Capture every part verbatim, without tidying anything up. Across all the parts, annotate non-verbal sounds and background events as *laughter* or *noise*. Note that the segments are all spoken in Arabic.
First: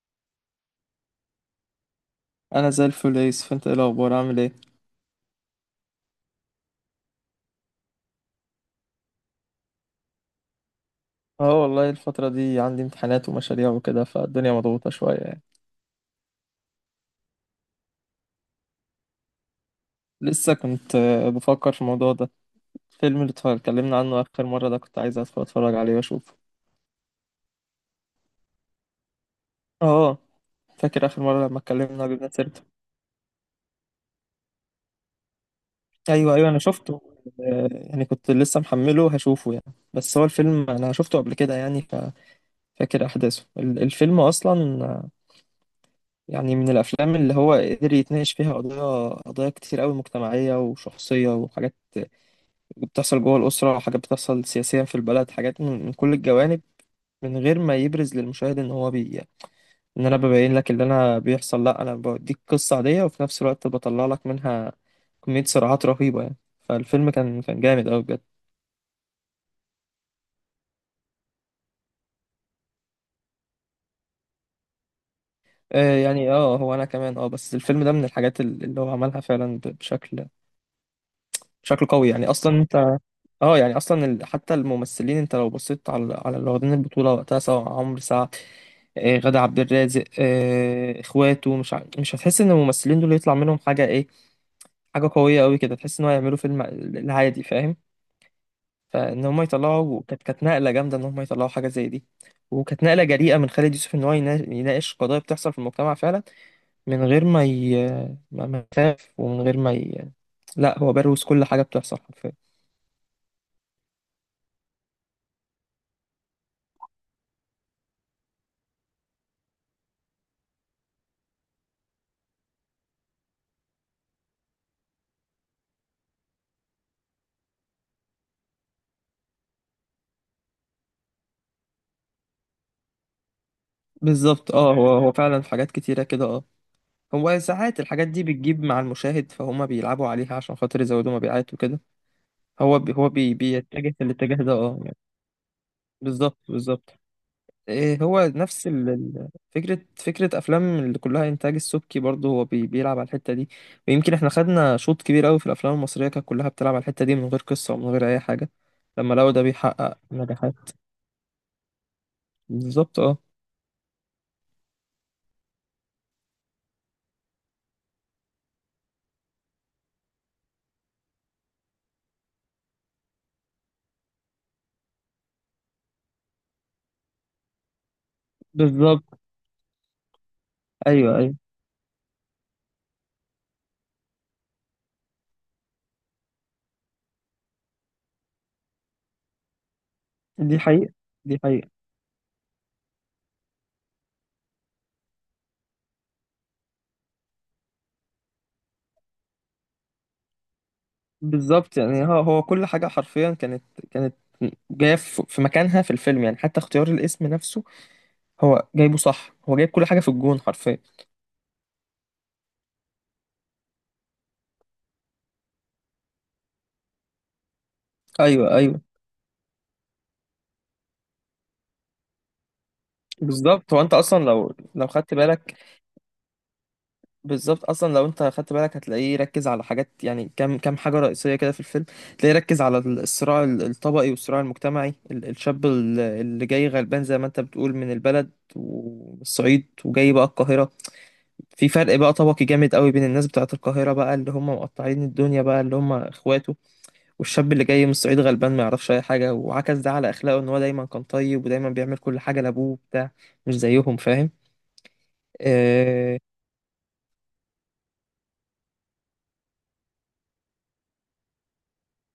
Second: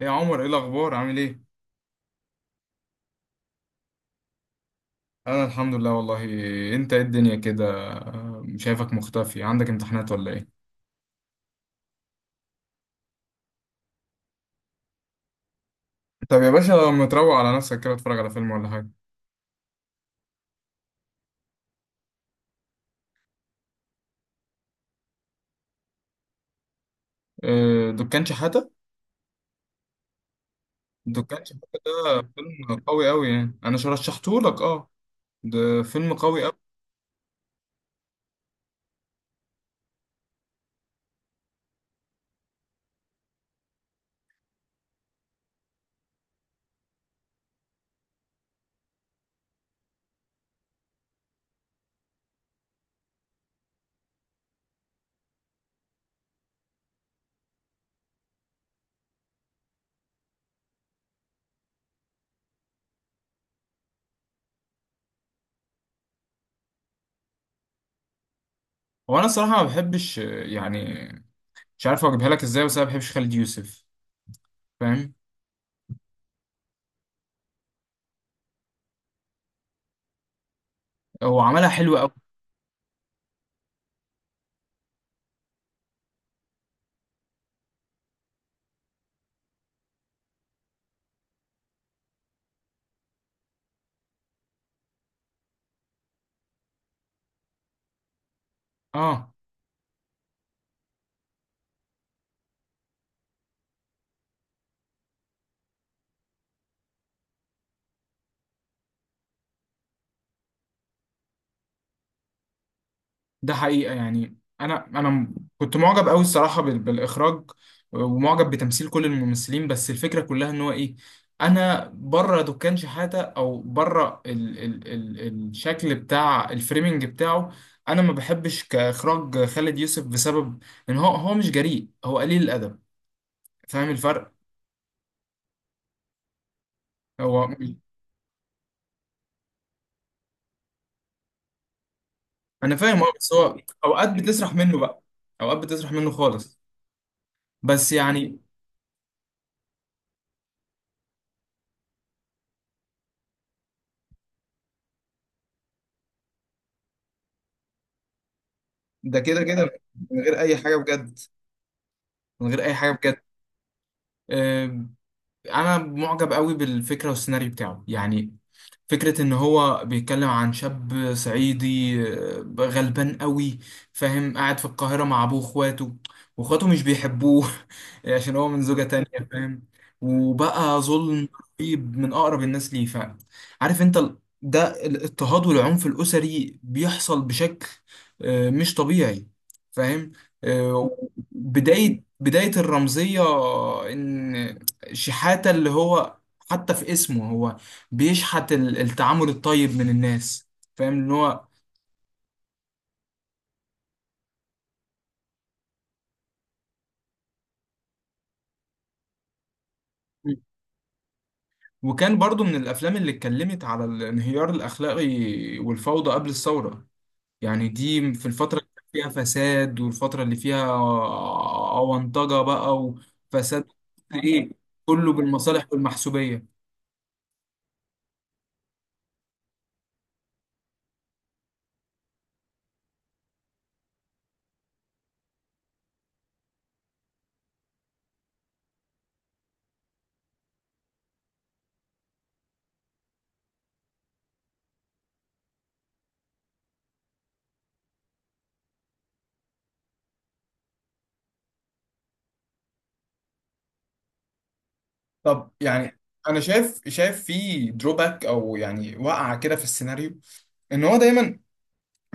ايه يا عمر؟ ايه الاخبار؟ عامل ايه؟ انا زي الفل يا يوسف، انت ايه الاخبار عامل ايه؟ انا الحمد لله والله. انت ايه الدنيا كده؟ شايفك مختفي، عندك امتحانات ولا ايه؟ اه، والله الفتره دي عندي امتحانات ومشاريع وكده، فالدنيا مضغوطه شويه يعني. طب يا باشا، لما تروق على نفسك كده اتفرج على فيلم ولا حاجه. لسه كنت آه، بفكر في الموضوع ده. الفيلم اللي اتكلمنا عنه اخر مره ده كنت عايز أدخل اتفرج عليه واشوفه. آه، دكان شحاته. اه، فاكر اخر دكان مره لما شحاته اتكلمنا ده جبنا سيرته. فيلم قوي قوي يعني، انا رشحته لك، اه. ده فيلم ايوه قوي ايوه، قوي. انا شفته. آه، يعني كنت لسه محمله هشوفه يعني، بس هو الفيلم انا شفته قبل كده يعني. ففاكر احداثه ال- الفيلم اصلا. آه، يعني من الافلام اللي هو قدر يتناقش فيها قضايا قضايا كتير قوي مجتمعيه وشخصيه، وحاجات بتحصل جوه الأسرة، وحاجات بتحصل سياسيا في البلد، حاجات من من كل الجوانب، من غير ما يبرز للمشاهد إن هو بي يعني، إن أنا ببين لك اللي أنا بيحصل، لأ، أنا بديك قصة عادية وفي نفس الوقت بطلع لك منها كمية صراعات رهيبة يعني. فالفيلم كان كان جامد أوي بجد. هو انا الصراحه ما بحبش، آه، يعني مش عارف اجيبها لك ازاي، بس انا ما بحبش خالد يوسف، فاهم. آه يعني، اه، هو أنا كمان اه، بس الفيلم ده من الحاجات ال- اللي هو عملها فعلا ب- بشكل. هو عملها بشكل حلوه قوي قوي، يعني، أصلا أنت. اه يعني أصلا، ال- حتى الممثلين، أنت لو بصيت على على اللي واخدين البطولة وقتها، سواء عمرو سعد، آه، غادة عبد الرازق، آه، اخواته، مش ع... مش هتحس ان الممثلين دول يطلع منهم حاجه ايه، حاجه قويه قوي كده، تحس ان هو يعملوا فيلم العادي فاهم. فان اه. هم يطلعوا كانت كانت نقله جامده، ان هم يطلعوا حاجه زي دي. وكانت نقله جريئه من خالد يوسف ان هو ينا- يناقش قضايا بتحصل في المجتمع فعلا، من غير ما ي... ما ما يخاف، ومن غير ما ي... لا، هو بروز كل حاجه بتحصل حرفيا. ده حقيقة يعني، أنا أنا م- كنت معجب أوي الصراحة بال- بالإخراج، ومعجب بتمثيل كل الممثلين، بس الفكرة كلها إن هو إيه، أنا بره دكان شحاتة، أو بره ال ال ال الشكل بتاع الفريمنج بتاعه. أنا ما بحبش كإخراج خالد يوسف بسبب إن هو هو مش جريء، هو قليل الأدب. فاهم الفرق؟ بالظبط اه، هو هو فعلا في حاجات كتيره كده اه. هو هو ساعات الحاجات دي بتجيب مع المشاهد فهم، بيلعبوا عليها عشان خاطر يزودوا مبيعات وكده. أنا هو بي فاهم، هو أه، بس بي هو بيتجه في أوقات الاتجاه ده بتسرح منه اه يعني. بقى، أوقات بتسرح منه بالظبط خالص. بالظبط. بس إيه، هو يعني، نفس ال- ال- فكرة فكرة أفلام اللي كلها إنتاج السبكي، برضه هو بي بيلعب على الحتة دي. ويمكن إحنا خدنا شوط كبير أوي في الأفلام المصرية كانت كلها بتلعب على الحتة دي، من غير قصة ومن غير أي حاجة، لما ده لقوا كده ده كده، بيحقق من غير نجاحات. أي حاجة بجد، من غير أي حاجة بالظبط اه. بجد. آه، انا معجب قوي بالفكره والسيناريو بتاعه يعني. فكرة ان هو بيتكلم عن شاب صعيدي، آه، غلبان قوي، فاهم، قاعد في القاهرة مع ابوه واخواته، واخواته مش بيحبوه *laughs* عشان هو من زوجة بالظبط، تانية، فاهم. وبقى أيوه ظلم أيوه. رهيب من اقرب الناس ليه، فاهم. عارف انت ال- ده الاضطهاد والعنف الاسري بيحصل بشكل آه، مش طبيعي، فاهم. دي حقيقة، آه، دي حقيقة. بداية بداية الرمزية، ان شحاتة اللي هو، حتى في اسمه، هو بيشحت ال- التعامل الطيب من الناس، فاهم ان هو. بالظبط يعني، هو هو كل حاجة حرفيا كانت. كانت جاية في في مكانها في الفيلم يعني، حتى اختيار الاسم نفسه هو جايبه صح، هو جايب كل حاجه في الجون حرفيا. وكان برضو من الافلام اللي اتكلمت على الانهيار الاخلاقي والفوضى قبل الثوره. يعني دي في ايوه الفتره اللي ايوه. كان فيها فساد، والفتره اللي فيها اونطجه بقى، وفساد، بالظبط، هو انت اصلا ايه، لو لو كله خدت بالك. بالمصالح والمحسوبيه. بالظبط، اصلا لو انت خدت بالك هتلاقيه ركز على حاجات يعني، كام كام حاجه رئيسيه كده في الفيلم. تلاقيه ركز على ال- الصراع ال- الطبقي والصراع المجتمعي، ال- الشاب ال- اللي جاي غلبان زي ما انت بتقول من البلد والصعيد، وجاي بقى القاهره. في فرق بقى طبقي جامد قوي بين الناس بتاعت القاهره بقى، اللي هم مقطعين الدنيا بقى، اللي هم اخواته، والشاب اللي جاي من الصعيد غلبان ما يعرفش اي حاجه، وعكس ده على اخلاقه، ان هو دايما كان طيب، ودايما بيعمل كل حاجه لابوه وبتاع، مش زيهم فاهم. طب يعني، اه، انا شايف، شايف في دروباك او يعني وقعه كده في السيناريو، ان هو دايما،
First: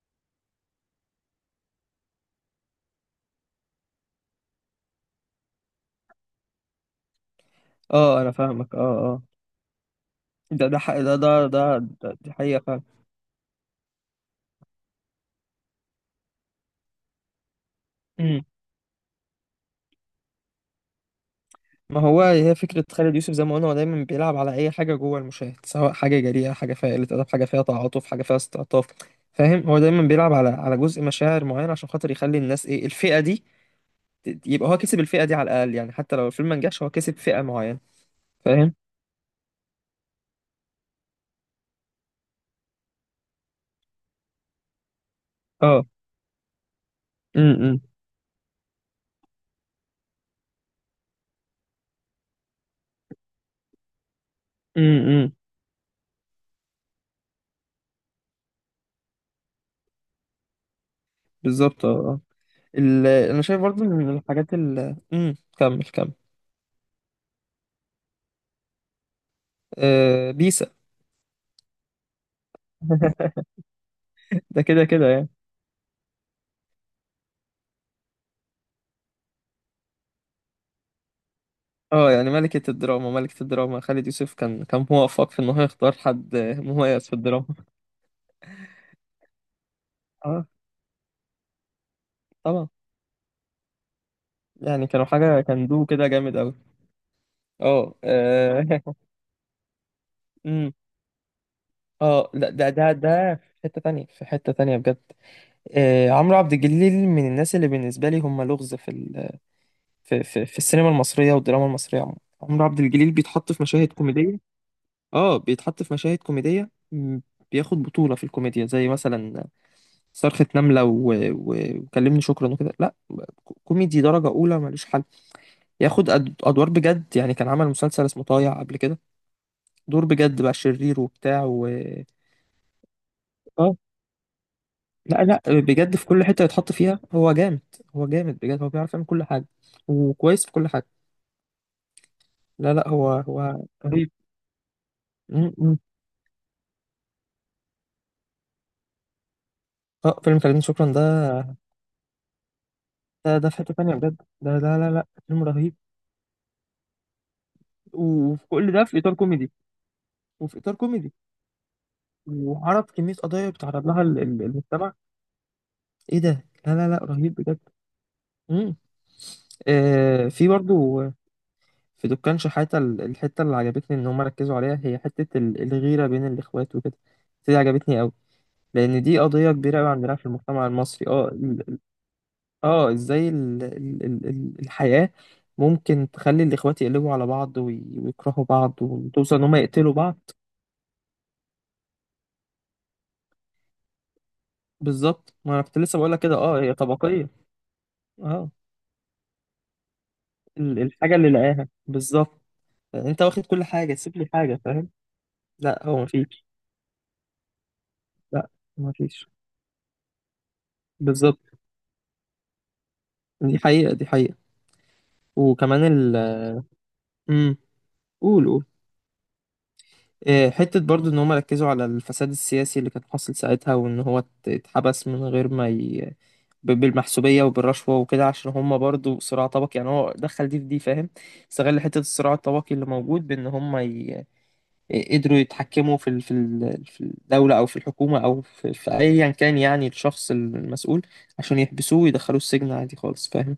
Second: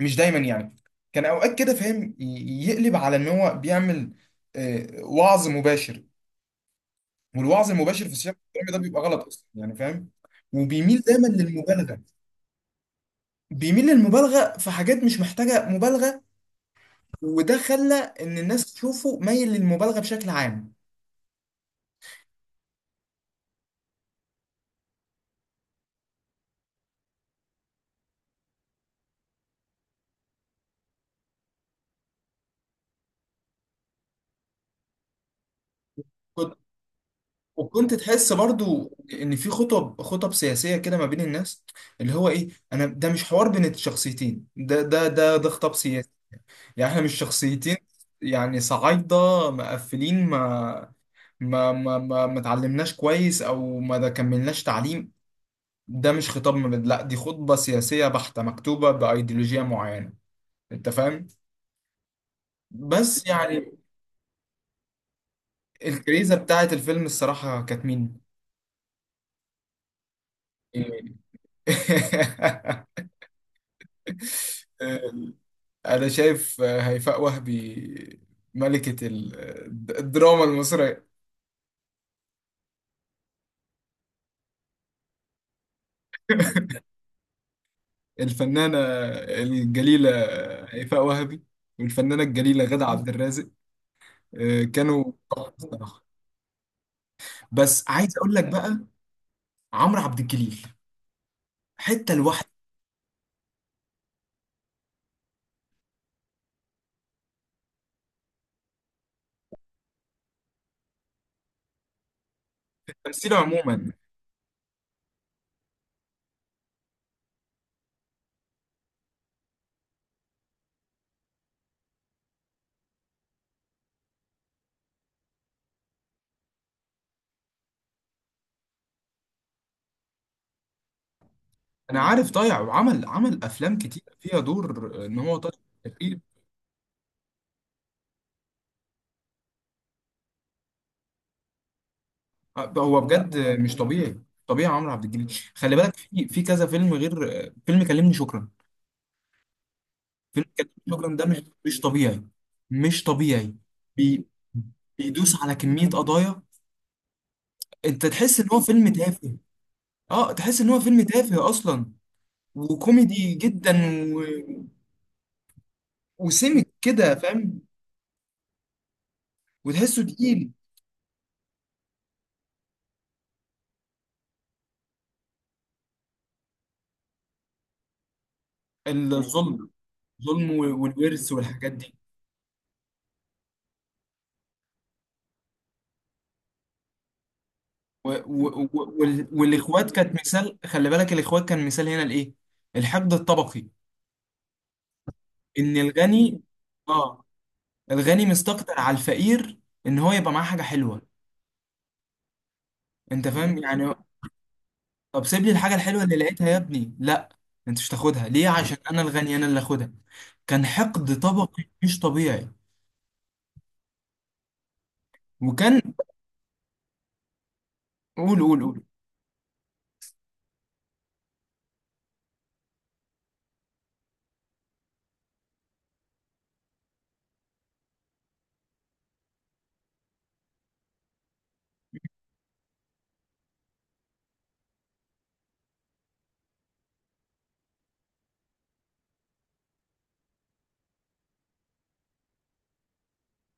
مش دايما يعني، كان اوقات كده فاهم، ي- يقلب على ان هو بيعمل آه، وعظ مباشر. والوعظ المباشر في آه انا السياق الإسلامي فاهمك، ده اه بيبقى اه. غلط اصلا يعني، فاهم. ده ده وبيميل حق- ده دايما ده ده, للمبالغه، ده دي حقيقه فعلا. بيميل للمبالغه في حاجات مش محتاجه مبالغه، وده خلى *clears throat* ان أمم. الناس تشوفه مايل للمبالغه بشكل عام. ما هو هي فكره خالد يوسف زي ما قلنا، هو دايما بيلعب على اي حاجه جوه المشاهد، سواء حاجه جريئه، حاجه فيها قله ادب، حاجه فيها تعاطف، حاجه فيها استعطاف فاهم. هو دايما بيلعب على على جزء مشاعر معين عشان خاطر يخلي الناس ايه الفئه دي، ت- يبقى هو كسب الفئه دي على الاقل يعني، حتى لو الفيلم ما كنت- نجحش هو كسب فئه معينه وكنت تحس فاهم. برضو ان في خطب، خطب سياسيه كده ما بين الناس، اللي هو ايه، انا ده مش حوار بين الشخصيتين، ده ده ده ده خطاب اه، سياسي. يعني احنا مش شخصيتين، امم يعني صعايدة مقفلين، ما ما ما ما, ما اتعلمناش كويس، او ما ده كملناش تعليم. امم. ده مش خطاب مبادئ، لا دي خطبة سياسية بحتة مكتوبة بأيديولوجية معينة، انت فاهم. بالظبط اه، آه. ال- بس انا شايف يعني، برضو إن من الحاجات ال امم كمل كمل. الكريزة بتاعت الفيلم الصراحة كانت مين؟ آه، بيسا. *laughs* *laughs* ده كده كده يعني. انا شايف هيفاء وهبي، ملكة ال- الدراما المصرية. اه يعني، ملكة الدراما، ملكة الدراما، خالد يوسف كان كان موفق في ان هو يختار حد مميز في الدراما. *laughs* الفنانة الجليلة اه، هيفاء وهبي، والفنانة الجليلة طبعا. غادة عبد الرازق، آه، يعني كانوا كانوا حاجة، تحفة كان دو الصراحة. كده جامد قوي. بس اه، عايز أقول لك بقى، آه. *laughs* عمرو عبد الجليل امم. حتة اه، لوحده، لا ده ده ده في حتة تانية، في حتة تانية بجد. آه، عمرو عبد الجليل من الناس اللي بالنسبة لي هم لغز في في في في السينما المصرية والدراما المصرية عموما. عمرو عبد الجليل تمثيله بيتحط في عموما. مشاهد كوميدية. اه بيتحط في مشاهد كوميدية، م، بياخد بطولة في الكوميديا، زي مثلا صرخة نملة و... و... وكلمني شكرا وكده، لا، كو- كوميدي درجة أولى، ملوش حل. ياخد أد... أدوار بجد يعني، كان عمل مسلسل اسمه طايع قبل كده، دور بجد بقى شرير وبتاع و... أنا عارف ضايع، وعمل عمل اه، أفلام كتير فيها دور، آه، إن لا هو لا، طايع بجد في كتير. كل حتة يتحط فيها هو جامد. هو جامد بجد، هو بيعرف يعمل كل حاجة، وكويس في كل حاجة. آه، لا لا، هو هو بجد هو مش طبيعي. طبيعي، عمرو عبد الجليل، خلي رهيب. بالك في في كذا فيلم غير آه، فيلم كلمني شكرا. اه، فيلم فيلم فردين كلمني شكرا شكرا ده مش، ده، مش طبيعي، مش ده ده طبيعي. في حتة تانية بجد. بي- ده، لا لا لا، بيدوس فيلم على رهيب. كمية قضايا، انت تحس ان وفي هو كل ده فيلم في إطار تافه، كوميدي. اه وفي تحس ان إطار هو فيلم كوميدي، تافه اصلا، وعرض كمية وكوميدي قضايا جدا، بتعرض لها ال- و... ال- المجتمع. ايه ده، وسمك لا لا لا، كده رهيب بجد. فاهم، مم. وتحسه آه، في تقيل. برضو في دكان شحاتة ال- الحتة اللي عجبتني إن هم ركزوا عليها هي حتة ال- الغيرة بين الإخوات وكده، دي عجبتني أوي، لأن دي قضية الظلم، كبيرة أوي عندنا في الظلم المجتمع و- المصري اه. والورث والحاجات دي. اه، ازاي ال... ال... ال... ال- الحياة ممكن تخلي الاخوات يقلبوا على بعض وي... و... ويكرهوا و... بعض، و... وال... وتوصل ان هم والاخوات يقتلوا كانت بعض. مثال، خلي بالك الاخوات كان مثال هنا لايه، الحقد الطبقي. بالظبط، ما انا ان كنت لسه بقول لك كده الغني، اه، هي اه، طبقية. الغني اه، مستكتر على الفقير ان هو يبقى معاه حاجة ال... حلوة. الحاجة اللي لقاها بالظبط، انت انت واخد فاهم كل يعني، حاجة سيب لي حاجة فاهم. طب سيب لي الحاجة لا هو الحلوة اللي مفيش. لقيتها يا ابني، لا انت مش تاخدها ليه؟ لا، عشان انا مفيش. الغني، انا اللي اخدها. كان حقد بالظبط. طبقي مش طبيعي. دي حقيقة، دي حقيقة. وكان، وكمان ال امم قول قول قول قول. قول آه، حتة برضو ان هم ركزوا على الفساد السياسي اللي كان حاصل ساعتها، وان هو ات- اتحبس من غير ما ي... ب- بالمحسوبية وبالرشوة وكده، عشان هما برضو صراع طبقي يعني، هو دخل دي في دي فاهم. استغل حتة الصراع الطبقي اللي موجود، بإن هما ي... قدروا يتحكموا في ال... في ال... في الدولة أو في الحكومة، أو في, في أيا كان يعني الشخص المسؤول، عشان يحبسوه ويدخلوه السجن عادي خالص فاهم.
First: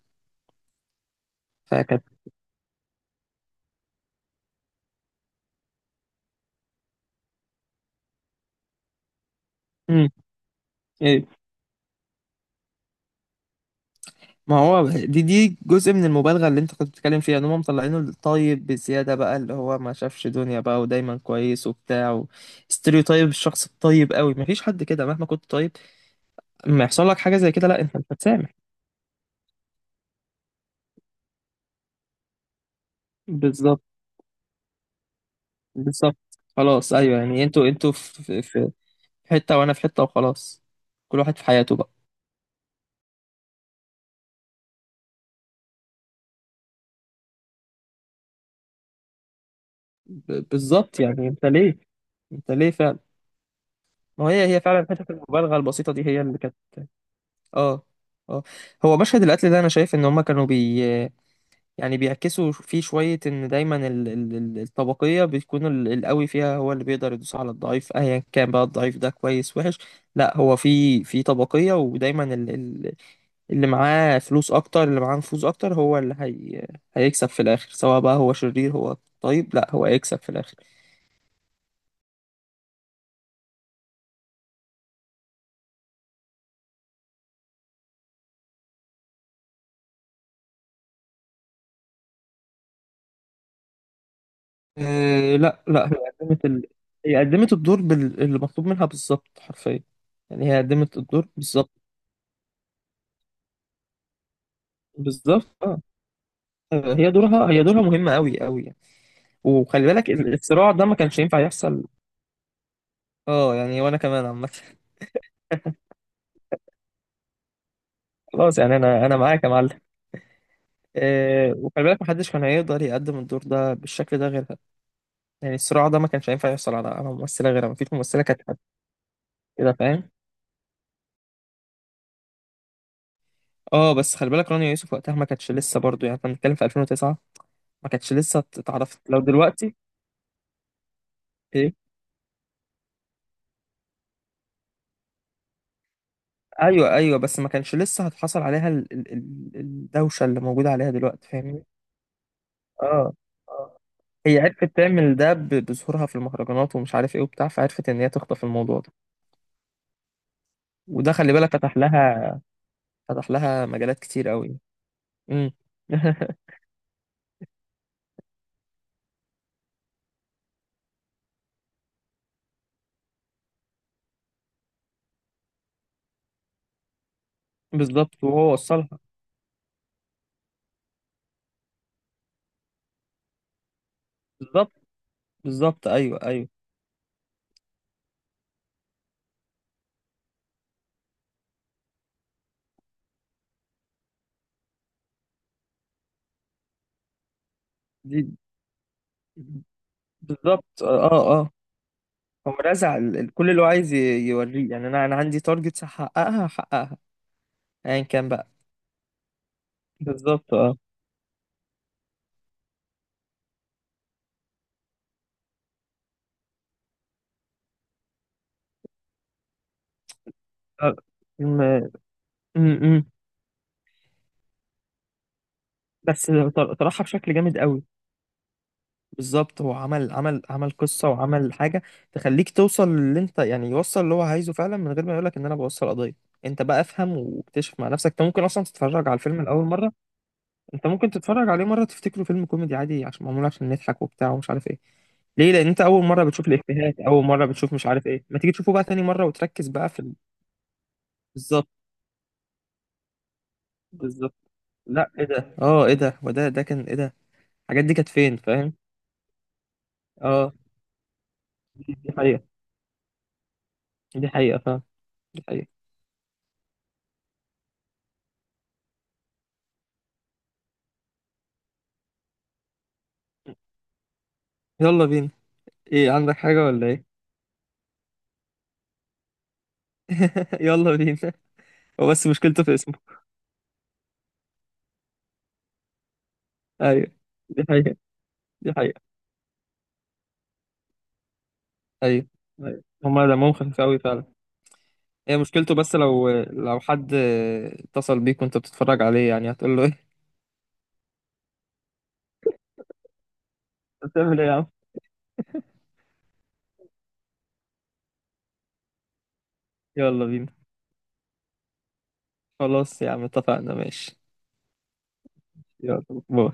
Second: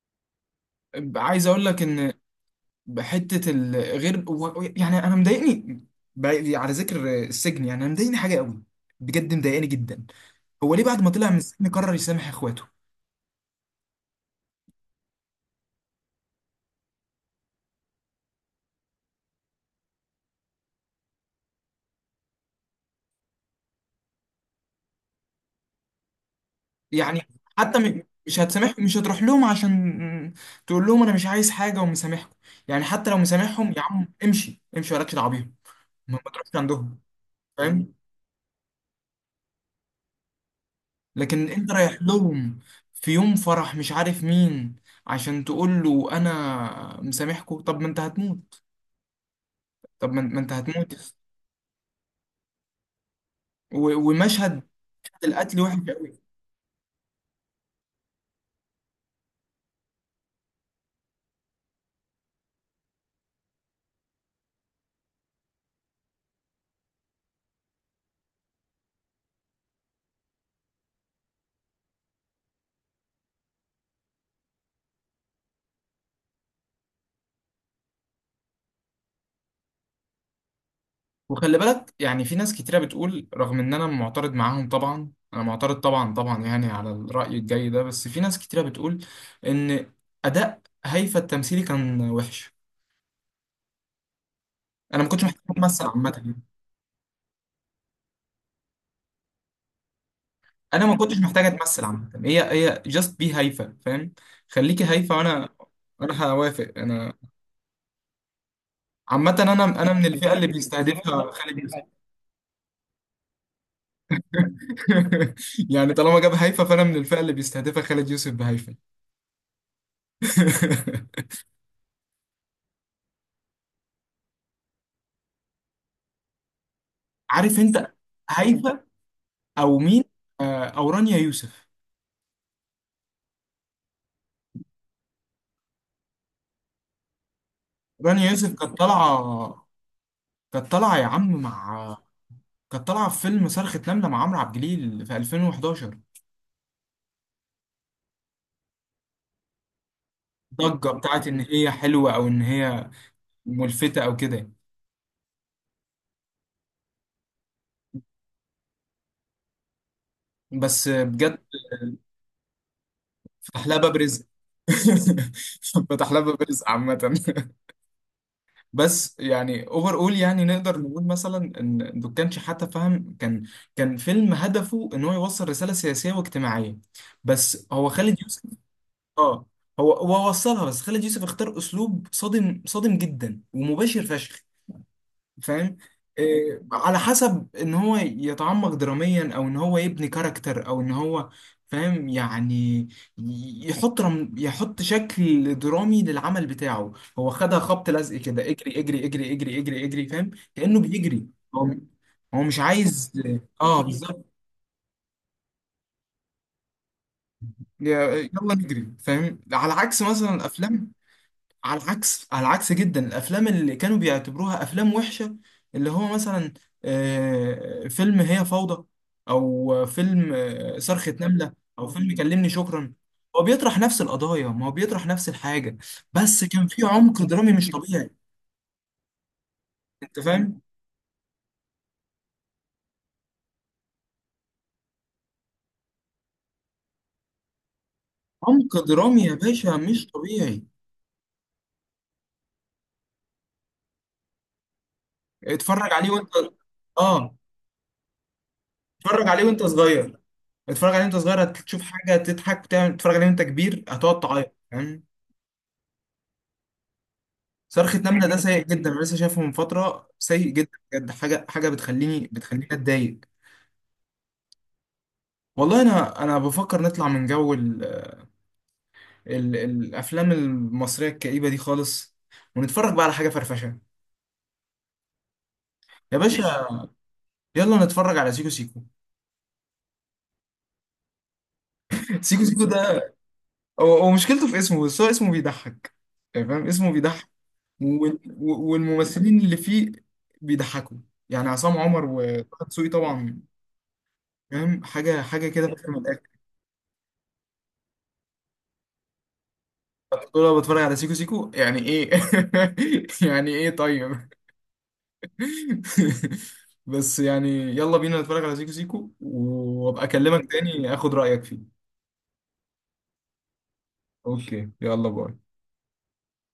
عايز اقول لك فكانت... ان بحتة الغير و- و- يعني انا مضايقني، ب- على ذكر السجن يعني انا مضايقني حاجة قوي، بجد مضايقني *laughs* جدا. مم. هو ليه بعد ما إيه. طلع من السجن قرر يسامح اخواته؟ ما هو دي دي جزء من المبالغة اللي أنت كنت بتتكلم فيها، إن هما مطلعينه الطيب بزيادة بقى، اللي هو ما شافش دنيا بقى، ودايما كويس وبتاع و... ستيريوتايب الشخص الطيب قوي، مفيش حد كده، مهما كنت طيب ما يحصل لك يعني حاجه زي كده، حتى لا، انت م- مش مش هتسامح. هتسامح، مش هتروح لهم عشان تقول لهم انا مش عايز حاجة ومسامحكم. يعني حتى لو مسامحهم، يا بالظبط عم امشي امشي، ولا دعوة بيهم. بالظبط. ما بتروحش خلاص، عندهم ايوه يعني، انتوا انتوا فاهم. في في في حته وانا في حته وخلاص، كل واحد في لكن انت حياته بقى. رايح لهم في يوم فرح مش عارف مين عشان تقول له انا مسامحكم، طب ما انت هتموت، طب ما ما ب- انت هتموت. بالظبط، يعني انت ليه، انت ليه فعلا. و- ما هي، هي ومشهد فعلا حته المبالغه القتل وحش البسيطه دي قوي. هي اللي كانت. اه، اه. هو مشهد القتل ده انا شايف ان هما كانوا بي يعني بيعكسوا فيه شويه، ان دايما ال... ال... ال- الطبقيه بيكون ال- القوي فيها هو اللي بيقدر يدوس على الضعيف، ايا كان بقى الضعيف ده كويس وحش. لا، هو في في طبقيه، ودايما اللي معاه فلوس اكتر، اللي معاه نفوذ اكتر، هو اللي هي... هيكسب في الاخر، سواء بقى هو شرير هو طيب، لا، هو هيكسب في الاخر. وخلي بالك يعني، في ناس كتيرة بتقول، رغم ان انا معترض معاهم طبعا، انا معترض طبعا طبعا يعني على الرأي الجاي ده، بس في ناس كتيرة بتقول ان اداء هيفا التمثيلي كان وحش. انا ما كنتش أه، محتاج لا اتمثل لا، هي عامة، قدمت ال... هي قدمت الدور بال... اللي مطلوب منها بالظبط حرفيا، يعني هي انا ما قدمت كنتش الدور محتاج بالظبط. اتمثل عامه، هي هي جاست بي هايفه فاهم. خليكي هايفه بالظبط وانا، اه، انا هوافق، آه، هي انا، دورها هي دورها مهمة قوي قوي يعني. عامه، انا وخلي انا من بالك الفئه ال- اللي الصراع ده ما كانش بيستهدفها ينفع خالد يوسف. يحصل. اه يعني، وانا كمان عامة. *laughs* *laughs* يعني طالما جاب هايفه، فانا من الفئه اللي بيستهدفها خالد يوسف خلاص بهايفه. يعني، انا انا معاك يا معلم. *laughs* أه، وخلي بالك محدش كان هيقدر يقدم الدور ده بالشكل ده غيرها، يعني الصراع ده ما كانش هينفع يحصل على على ممثله عارف غيرها، ما فيش انت، ممثله كانت قد هايفه كده او مين، فاهم. آه، او رانيا يوسف. اه، بس خلي بالك رانيا يوسف وقتها ما كانتش لسه برضو، يعني احنا بنتكلم في ألفين وتسعة، ما كانتش رانيا لسه يوسف كانت اتعرفت لو طالعه، دلوقتي كانت طالعه يا عم ايه. مع، كانت طالعه في فيلم صرخة نملة مع عمرو عبد الجليل في الفين وحداشر. ايوه ايوه، بس ما كانش لسه هتحصل عليها ال... ال... ال- الدوشه اللي موجوده ضجة عليها بتاعت دلوقتي، ان فاهمني هي حلوة، او ان هي اه، آه. ملفتة او هي كده. عرفت تعمل ده ب... بظهورها في المهرجانات ومش عارف ايه وبتاع، فعرفت ان هي تخطف الموضوع ده، بس وده خلي بجد بالك فتح لها فتح لها فتح لها باب مجالات رزق، كتير قوي. امم. *laughs* فتح لها *laughs* باب رزق عامة. *laughs* بس يعني اوفر اول، يعني نقدر نقول مثلا ان دول كانش حتى فاهم، كان، كان فيلم هدفه ان هو يوصل رسالة سياسية واجتماعية، بس هو خالد بالظبط، يوسف، وهو وصلها. اه هو هو وصلها، بس خالد يوسف اختار اسلوب صادم، صادم جدا ومباشر فشخ، بالظبط فاهم. بالظبط، ايوه ايوه. إيه، على حسب ان هو يتعمق دراميا، او ان هو يبني كاركتر، او ان هو، فاهم يعني، يحط رم... يحط شكل درامي للعمل بتاعه. هو خدها خبط لزق دي كده، اجري اجري اجري اجري اجري اجري، فاهم، كأنه بالظبط، اه بيجري. اه، آه. هو هو هو مش رزع عايز، ال- ال- كل اللي هو اه عايز بالظبط، ي- يوريه، يعني انا، انا عندي تارجتس هحققها هحققها ايا يا- كان بقى. يلا نجري فاهم، على عكس مثلا بالظبط، اه، الافلام، على العكس، على العكس جدا، الافلام اللي كانوا بيعتبروها افلام وحشه، اللي هو مثلا، آه، فيلم هي فوضى، او فيلم، آه، آه، صرخة نملة، م... او فيلم كلمني شكرا. م... م. هو بيطرح نفس القضايا، ما هو بيطرح نفس الحاجه، بس بس كان طر- في طرحها عمق بشكل درامي جامد مش قوي. طبيعي، بالظبط، هو عمل انت عمل فاهم. عمل قصة، وعمل حاجة تخليك توصل للي انت يعني يوصل اللي هو عايزه فعلا، من غير ما يقولك ان انا بوصل قضية. انت بقى افهم واكتشف مع نفسك، انت ممكن اصلا عمق تتفرج على درامي يا الفيلم لاول باشا مرة. مش طبيعي. انت ممكن تتفرج عليه مره تفتكره فيلم كوميدي عادي، عشان معمول عشان نضحك وبتاع ومش عارف ايه، ليه؟ لان انت اتفرج اول عليه مره وانت، بتشوف الافيهات، اول اه مره بتشوف مش عارف ايه، ما تيجي تشوفه بقى تاني مره اتفرج عليه وانت وتركز بقى في ال... صغير، اتفرج عليه وانت صغير بالظبط هتشوف حاجه تضحك، تعمل- تتفرج عليه وانت كبير هتقعد بالظبط. تعيط، فاهم. لا ايه ده، اه، ايه ده، وده ده كان ايه ده، الحاجات دي صرخة كانت نملة فين ده سيء فاهم جدا، انا لسه شايفه من فترة، سيء اه. جدا بجد، حاجة، حاجة دي بتخليني حقيقه، بتخليني اتضايق. دي حقيقه، فاهم، دي حقيقه. والله، انا انا بفكر نطلع من جو ال ال الافلام المصرية الكئيبة دي خالص، ونتفرج بقى على حاجة فرفشة يلا بينا، ايه يا عندك حاجه باشا. ولا ايه؟ يلا نتفرج على سيكو سيكو. *laughs* يلا بينا. هو بس سيكو سيكو مشكلته في اسمه. ده، هو هو مشكلته في اسمه، بس هو اسمه بيضحك، يعني فاهم اسمه ايوه، بيضحك، دي حقيقه، وال- و- دي حقيقه. والممثلين اللي فيه بيضحكوا، يعني عصام عمر ايوه وطه ايوه، دسوقي هما طبعا، دمهم خفيف قوي فعلا. فاهم حاجة، هي حاجة كده مشكلته فاهم. بس، لو لو حد اتصل بيك وانت بتتفرج عليه يعني هتقول له ايه؟ طول ما بتفرج على سيكو سيكو يعني ايه، *laughs* يعني ايه *laughs* طيب. بتعمل ايه يا عم. *laughs* بس يعني يلا بينا نتفرج على سيكو سيكو، وابقى اكلمك يلا يلا بينا بينا، تاني اخد رأيك فيه. خلاص يا عم اتفقنا ماشي. اوكي، يلا باي. يلا باي.